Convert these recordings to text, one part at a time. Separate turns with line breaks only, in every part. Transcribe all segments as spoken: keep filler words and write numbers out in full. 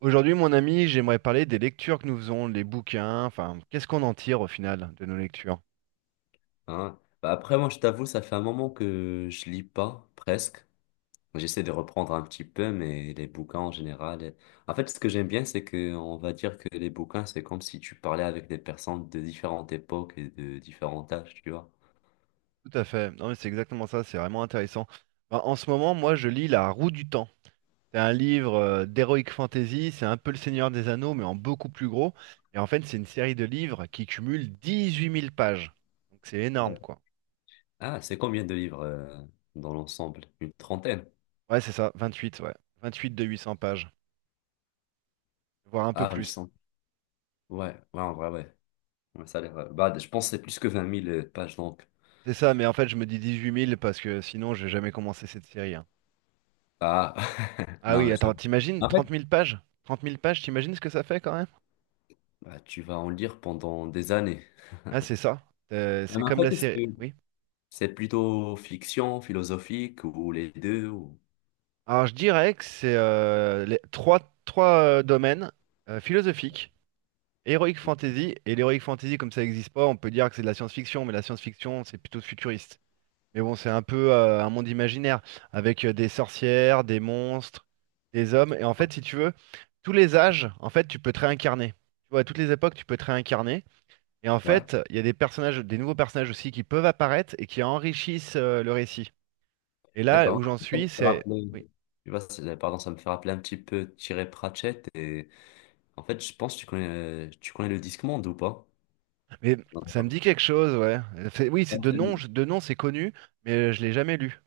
Aujourd'hui, mon ami, j'aimerais parler des lectures que nous faisons, les bouquins, enfin, qu'est-ce qu'on en tire au final de nos lectures?
Hein. Bah après, moi, je t'avoue, ça fait un moment que je lis pas, presque. J'essaie de reprendre un petit peu, mais les bouquins en général. euh, En fait, ce que j'aime bien, c'est que on va dire que les bouquins, c'est comme si tu parlais avec des personnes de différentes époques et de différents âges, tu vois.
Tout à fait. Non, mais c'est exactement ça, c'est vraiment intéressant. Ben, en ce moment, moi, je lis La Roue du Temps. C'est un livre euh, d'heroic fantasy, c'est un peu Le Seigneur des Anneaux, mais en beaucoup plus gros. Et en fait, c'est une série de livres qui cumule dix-huit mille pages. Donc c'est énorme,
D'accord.
quoi.
Ah, c'est combien de livres euh, dans l'ensemble? Une trentaine?
Ouais, c'est ça, vingt-huit, ouais. vingt-huit de huit cents pages, voire un peu
Ah, huit
plus.
cents Ouais, ouais, en vrai, ouais. Ouais, ça a l'air, euh, bah, je pense que c'est plus que vingt mille euh, pages, donc.
C'est ça, mais en fait, je me dis dix-huit mille parce que sinon, je vais jamais commencer cette série. hein.
Ah,
Ah
non,
oui,
mais c'est
attends,
bon.
t'imagines
En fait,
trente mille pages? Trente mille pages, t'imagines ce que ça fait quand même?
bah, tu vas en lire pendant des années.
Ah, c'est ça. Euh,
Ah,
c'est
mais en
comme la
fait, est-ce
série.
que...
Oui.
C'est plutôt fiction, philosophique ou les deux ou...
Alors, je dirais que c'est euh, les trois, trois euh, domaines euh, philosophiques, heroic fantasy. Et l'heroic fantasy, comme ça n'existe pas, on peut dire que c'est de la science-fiction, mais la science-fiction, c'est plutôt futuriste. Mais bon, c'est un peu euh, un monde imaginaire, avec euh, des sorcières, des monstres, des hommes. Et en fait, si tu veux, tous les âges, en fait, tu peux te réincarner. Tu vois, à toutes les époques, tu peux te réincarner. Et en
Ouais,
fait, il y a des personnages, des nouveaux personnages aussi qui peuvent apparaître et qui enrichissent euh, le récit. Et là
d'accord.
où j'en
Ça me
suis,
fait
c'est...
rappeler-
Oui,
Tu vois, c'est- pardon, ça me fait rappeler un petit peu Thierry Pratchett. Et... En fait, je pense que tu connais, tu connais le Discman ou pas?
mais ça me
Non.
dit quelque chose, ouais. Ça fait- Oui, c'est de nom, je- de nom c'est connu, mais euh, je l'ai jamais lu.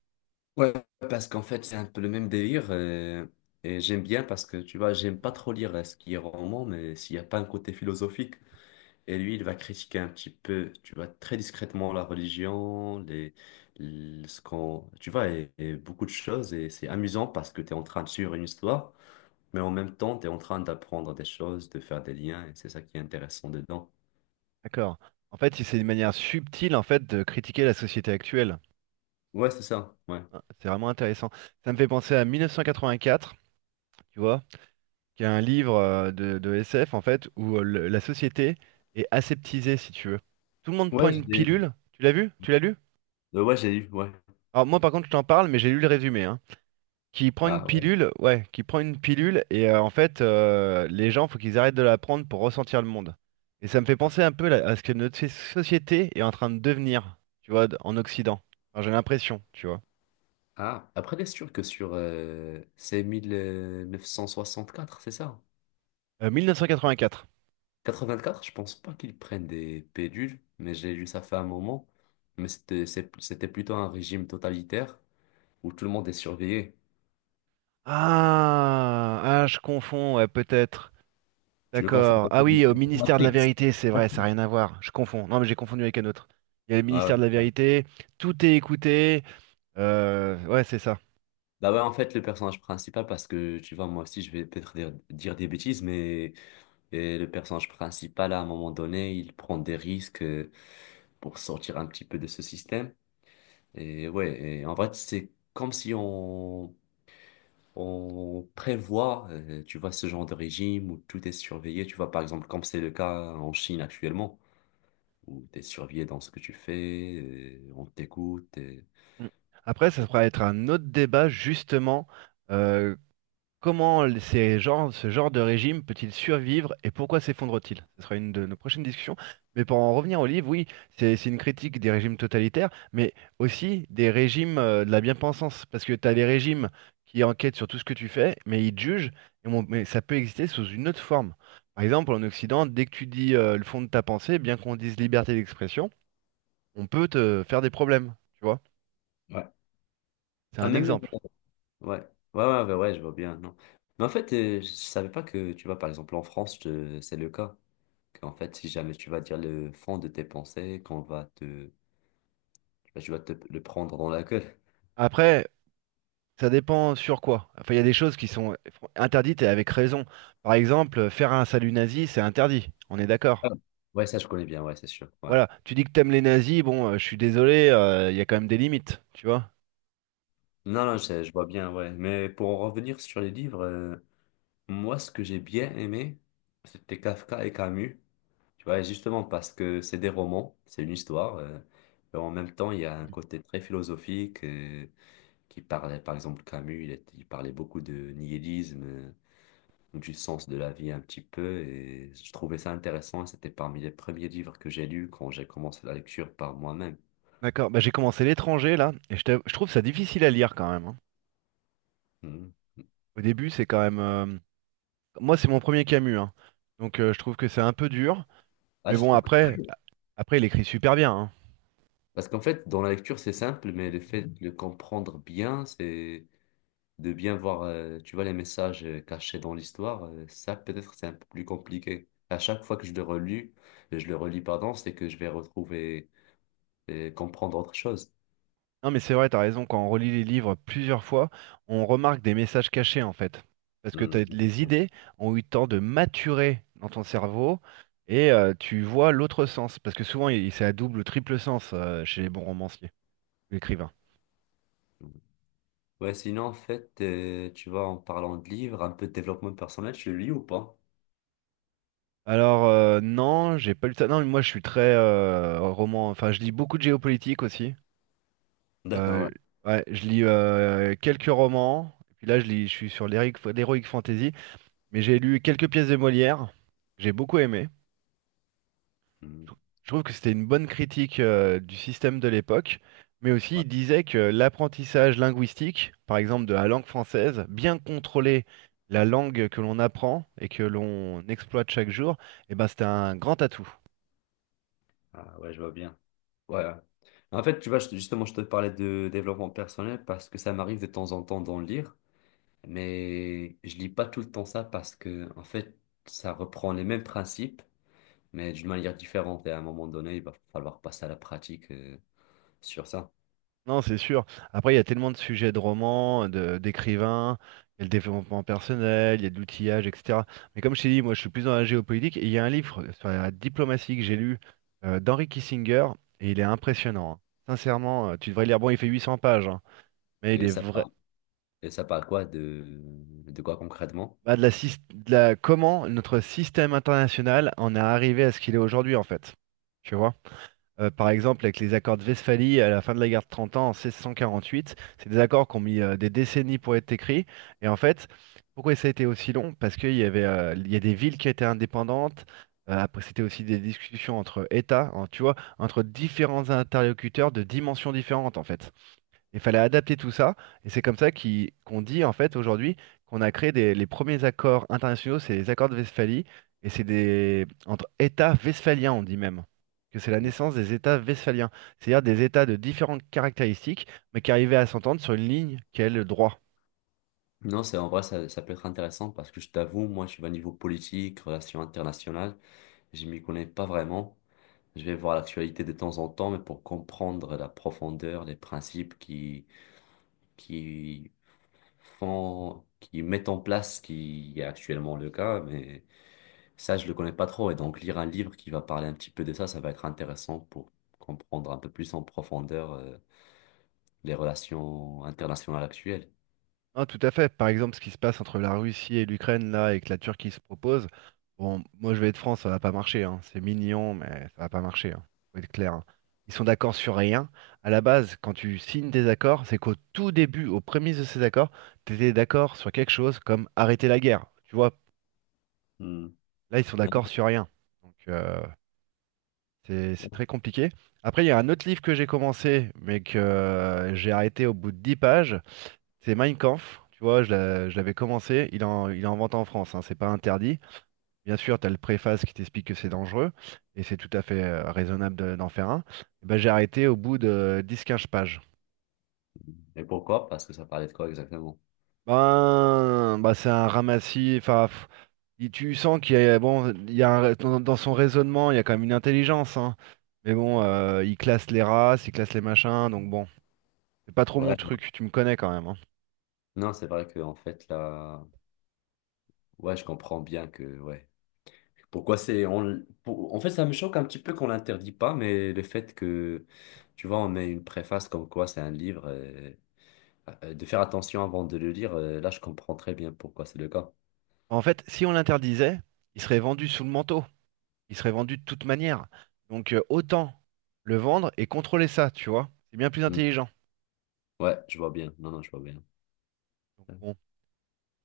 Parce qu'en fait, c'est un peu le même délire. euh, Et j'aime bien parce que, tu vois, j'aime pas trop lire euh, ce qui est roman, mais s'il n'y a pas un côté philosophique. Et lui, il va critiquer un petit peu, tu vois, très discrètement la religion, les, l- ce qu'on, tu vois, et, et beaucoup de choses. Et c'est amusant parce que tu es en train de suivre une histoire, mais en même temps, tu es en train d'apprendre des choses, de faire des liens, et c'est ça qui est intéressant dedans.
D'accord. En fait, c'est une manière subtile en fait de critiquer la société actuelle.
Ouais, c'est ça, ouais.
Ah, C'est vraiment intéressant. Ça me fait penser à mille neuf cent quatre-vingt-quatre, tu vois, qui est un livre euh, de, de S F en fait où euh, le- la société est aseptisée, si tu veux. Tout le monde prend
Ouais,
une
j'ai
pilule. Tu l'as vu? Tu l'as lu?
euh, ouais, j'ai eu, ouais.
Alors moi par contre je t'en parle mais j'ai lu le résumé hein. Qui prend
Ah,
une
ouais.
pilule, ouais, qui prend une pilule et euh, en fait euh, les gens faut qu'ils arrêtent de la prendre pour ressentir le monde. Et ça me fait penser un peu là, à ce que notre so- société est en train de devenir, tu vois, d- en Occident. Enfin, j'ai l'impression, tu vois.
Ah, après, c'est sûr que sur... euh, c'est quatre c'est ça?
Euh, mille neuf cent quatre-vingt-quatre.
quatre-vingt-quatre, je pense pas qu'ils prennent des pédules, mais j'ai lu ça fait un moment. Mais c'était c'est- c'était plutôt un régime totalitaire où tout le monde est surveillé.
Ah, ah, je confonds, ouais, peut-être.
Tu le confonds
D'accord.
avec
Ah oui, au ministère de la
Matrix.
vérité, c'est vrai, ça n'a rien à voir. Je confonds. Non, mais j'ai confondu avec un autre. Il y a le
Ouais, ouais,
ministère de la
ça.
vérité, tout est écouté. euh, ouais, c'est ça.
Bah ouais, en fait, le personnage principal, parce que tu vois, moi aussi, je vais peut-être dire, dire des bêtises, mais et le personnage principal, à un moment donné, il prend des risques euh, pour sortir un petit peu de ce système. Et ouais, et en vrai, c'est comme si on on prévoit, euh, tu vois, ce genre de régime où tout est surveillé, tu vois, par exemple, comme c'est le cas en Chine actuellement, où tu es surveillé dans ce que tu fais, euh, on t'écoute. Et...
Mm. Après, ça pourrait être un autre débat, justement. euh, comment les- ces genres- ce genre de régime peut-il survivre et pourquoi s'effondre-t-il? Ce sera une de nos prochaines discussions. Mais pour en revenir au livre, oui, c'est c'est une critique des régimes totalitaires, mais aussi des régimes euh, de la bien-pensance. Parce que tu as les régimes qui enquêtent sur tout ce que tu fais, mais ils te jugent, et mon- mais ça peut exister sous une autre forme. Par exemple, en Occident, dès que tu dis euh, le fond de ta pensée, bien qu'on dise liberté d'expression, on peut te faire des problèmes. Tu vois?
ouais.
C'est
Ah,
un
même, euh,
exemple.
ouais, ouais, ouais, ouais, ouais, je vois bien, non. Mais en fait, euh, je savais pas que, tu vois, par exemple, en France, je- c'est le cas. Qu'en fait, si jamais tu vas dire le fond de tes pensées, qu'on va te, bah, tu vas te le prendre dans la gueule.
Après, ça dépend sur quoi. Enfin, il y a des choses qui sont interdites et avec raison. Par exemple, euh, faire un salut nazi, c'est interdit. On est d'accord.
Ah, ouais, ça, je connais bien, ouais, c'est sûr, ouais.
Voilà. Tu dis que t'aimes les nazis, bon, euh, je suis désolé, euh, il y a quand même des limites, tu vois.
Non, non, je, je vois bien, ouais. Mais pour en revenir sur les livres, euh, moi, ce que j'ai bien aimé, c'était Kafka et Camus. Tu vois, justement parce que c'est des romans, c'est une histoire. Euh, et en même temps, il y a un côté très philosophique euh, qui parlait, par exemple, Camus, il, est- il parlait beaucoup de nihilisme, euh, du sens de la vie un petit peu. Et je trouvais ça intéressant. Et c'était parmi les premiers livres que j'ai lus quand j'ai commencé la lecture par moi-même.
D'accord. Bah, j'ai commencé l'étranger là, et je, t'avoue- je trouve ça difficile à lire quand même, hein.
Mhm.
Au début, c'est quand même. euh, Moi, c'est mon premier Camus, hein. Donc, euh, je trouve que c'est un peu dur.
Ah,
Mais
je
bon,
trouve que...
après, après, il écrit super bien, hein.
Parce qu'en fait, dans la lecture, c'est simple, mais le fait de le comprendre bien, c'est de bien voir, euh, tu vois, les messages euh, cachés dans l'histoire, euh, ça peut-être c'est un peu plus compliqué. À chaque fois que je le relis, euh, je le relis, pardon, c'est que je vais retrouver et comprendre autre chose.
Non, mais c'est vrai, t'as raison, quand on relit les livres plusieurs fois, on remarque des messages cachés en fait. Parce que
Hmm.
t'as- les idées ont eu le temps de maturer dans ton cerveau et euh, tu vois l'autre sens. Parce que souvent, il- c'est à double ou triple sens euh, chez les bons romanciers, ou écrivains.
Ouais, sinon, en fait, euh, tu vois, en parlant de livres, un peu de développement personnel, tu le lis ou pas?
Alors, euh, non, j'ai pas lu ça. Non, mais moi, je suis très euh, roman. Enfin, je lis beaucoup de géopolitique aussi.
D'accord,
Euh,
ouais.
ouais, je lis euh, quelques romans. Et puis là, je lis, je suis sur l'héroic l'héroïque fantasy. Mais j'ai lu quelques pièces de Molière. J'ai beaucoup aimé.
Hmm.
Je trouve que c'était une bonne critique euh, du système de l'époque, mais aussi
Ouais,
il disait que l'apprentissage linguistique, par exemple de la langue française, bien contrôler la langue que l'on apprend et que l'on exploite chaque jour, eh ben, c'était un grand atout.
ah, ouais, je vois bien. Ouais, ouais. En fait, tu vois, je- justement, je te parlais de développement personnel parce que ça m'arrive de temps en temps d'en lire. Mais je lis pas tout le temps ça parce que, en fait, ça reprend les mêmes principes, mais d'une manière différente. Et à un moment donné, il va falloir passer à la pratique, euh, sur ça.
Non, c'est sûr. Après, il y a tellement de sujets de romans, de, d'écrivains, il y a le développement personnel, il y a de l'outillage, et cetera. Mais comme je t'ai dit, moi, je suis plus dans la géopolitique et il y a un livre sur la diplomatie que j'ai lu euh, d'Henry Kissinger et il est impressionnant, hein. Sincèrement, euh, tu devrais le lire. Bon, il fait huit cents pages, hein, mais il
Et
est
ça
vrai.
parle, et ça parle quoi de, de quoi concrètement?
Bah, de la, sys- de la- comment notre système international en est arrivé à ce qu'il est aujourd'hui, en fait. Tu vois? Euh, par exemple, avec les accords de Westphalie à la fin de la guerre de Trente ans en seize cent quarante-huit, c'est des accords qui ont mis euh, des décennies pour être écrits. Et en fait, pourquoi ça a été aussi long? Parce qu'il y avait, euh, il y a des villes qui étaient indépendantes. Euh, après, c'était aussi des discussions entre États, hein, tu vois, entre différents interlocuteurs de dimensions différentes, en fait. Il fallait adapter tout ça, et c'est comme ça qu'il- qu'on dit en fait aujourd'hui qu'on a créé des- les premiers accords internationaux, c'est les accords de Westphalie, et c'est des entre États westphaliens, on dit même que c'est la naissance des États westphaliens, c'est-à-dire des États de différentes caractéristiques, mais qui arrivaient à s'entendre sur une ligne qui est le droit.
Non, c'est en vrai, ça, ça peut être intéressant parce que je t'avoue, moi, je suis à niveau politique, relations internationales, je m'y connais pas vraiment. Je vais voir l'actualité de temps en temps, mais pour comprendre la profondeur, les principes qui, qui font, qui mettent en place ce qui est actuellement le cas, mais ça, je le connais pas trop. Et donc, lire un livre qui va parler un petit peu de ça, ça va être intéressant pour comprendre un peu plus en profondeur euh, les relations internationales actuelles.
Non, tout à fait. Par exemple, ce qui se passe entre la Russie et l'Ukraine, là, et que la Turquie se propose, bon, moi je vais être franc, ça va pas marcher, hein. C'est mignon, mais ça va pas marcher, hein. Faut être clair, hein. Ils sont d'accord sur rien. À la base, quand tu signes des accords, c'est qu'au tout début, aux prémices de ces accords, tu étais d'accord sur quelque chose comme arrêter la guerre. Tu vois,
Hmm.
là, ils sont d'accord sur rien. Donc, euh, c'est c'est très
Hein.
compliqué. Après, il y a un autre livre que j'ai commencé, mais que euh, j'ai arrêté au bout de dix pages. C'est Mein Kampf, tu vois, je l'a- je l'avais commencé, il est en, il est en vente en France, hein, c'est pas interdit. Bien sûr, tu as le préface qui t'explique que c'est dangereux, et c'est tout à fait euh, raisonnable de- d'en faire un. Et ben, j'ai arrêté au bout de dix quinze pages.
Et pourquoi? Parce que ça parlait de quoi exactement?
Ben, bah, c'est un ramassis, enfin, pff, il- tu sens qu'il y a, bon, il y a un- dans, dans son raisonnement, il y a quand même une intelligence, hein. Mais bon, euh, il classe les races, il classe les machins, donc bon. C'est pas trop mon
Ouais,
truc, tu me connais quand même, hein.
non, c'est vrai que en fait, là, ouais, je comprends bien que, ouais. Pourquoi c'est. On... pour- En fait, ça me choque un petit peu qu'on l'interdit pas, mais le fait que, tu vois, on met une préface comme quoi c'est un livre. Euh, euh, de faire attention avant de le lire, euh, là, je comprends très bien pourquoi c'est le cas.
En fait, si on l'interdisait, il serait vendu sous le manteau. Il serait vendu de toute manière. Donc euh, autant le vendre et contrôler ça, tu vois. C'est bien plus
Mm.
intelligent.
Ouais, je vois bien. Non, non, je vois bien. Ouais.
Bon,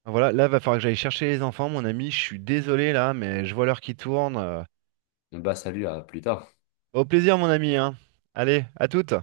ben voilà, là, va falloir que j'aille chercher les enfants, mon ami. Je suis désolé là, mais je vois l'heure qui tourne. euh.
Bah, salut, à plus tard.
Au plaisir, mon ami, hein. Allez, à toutes.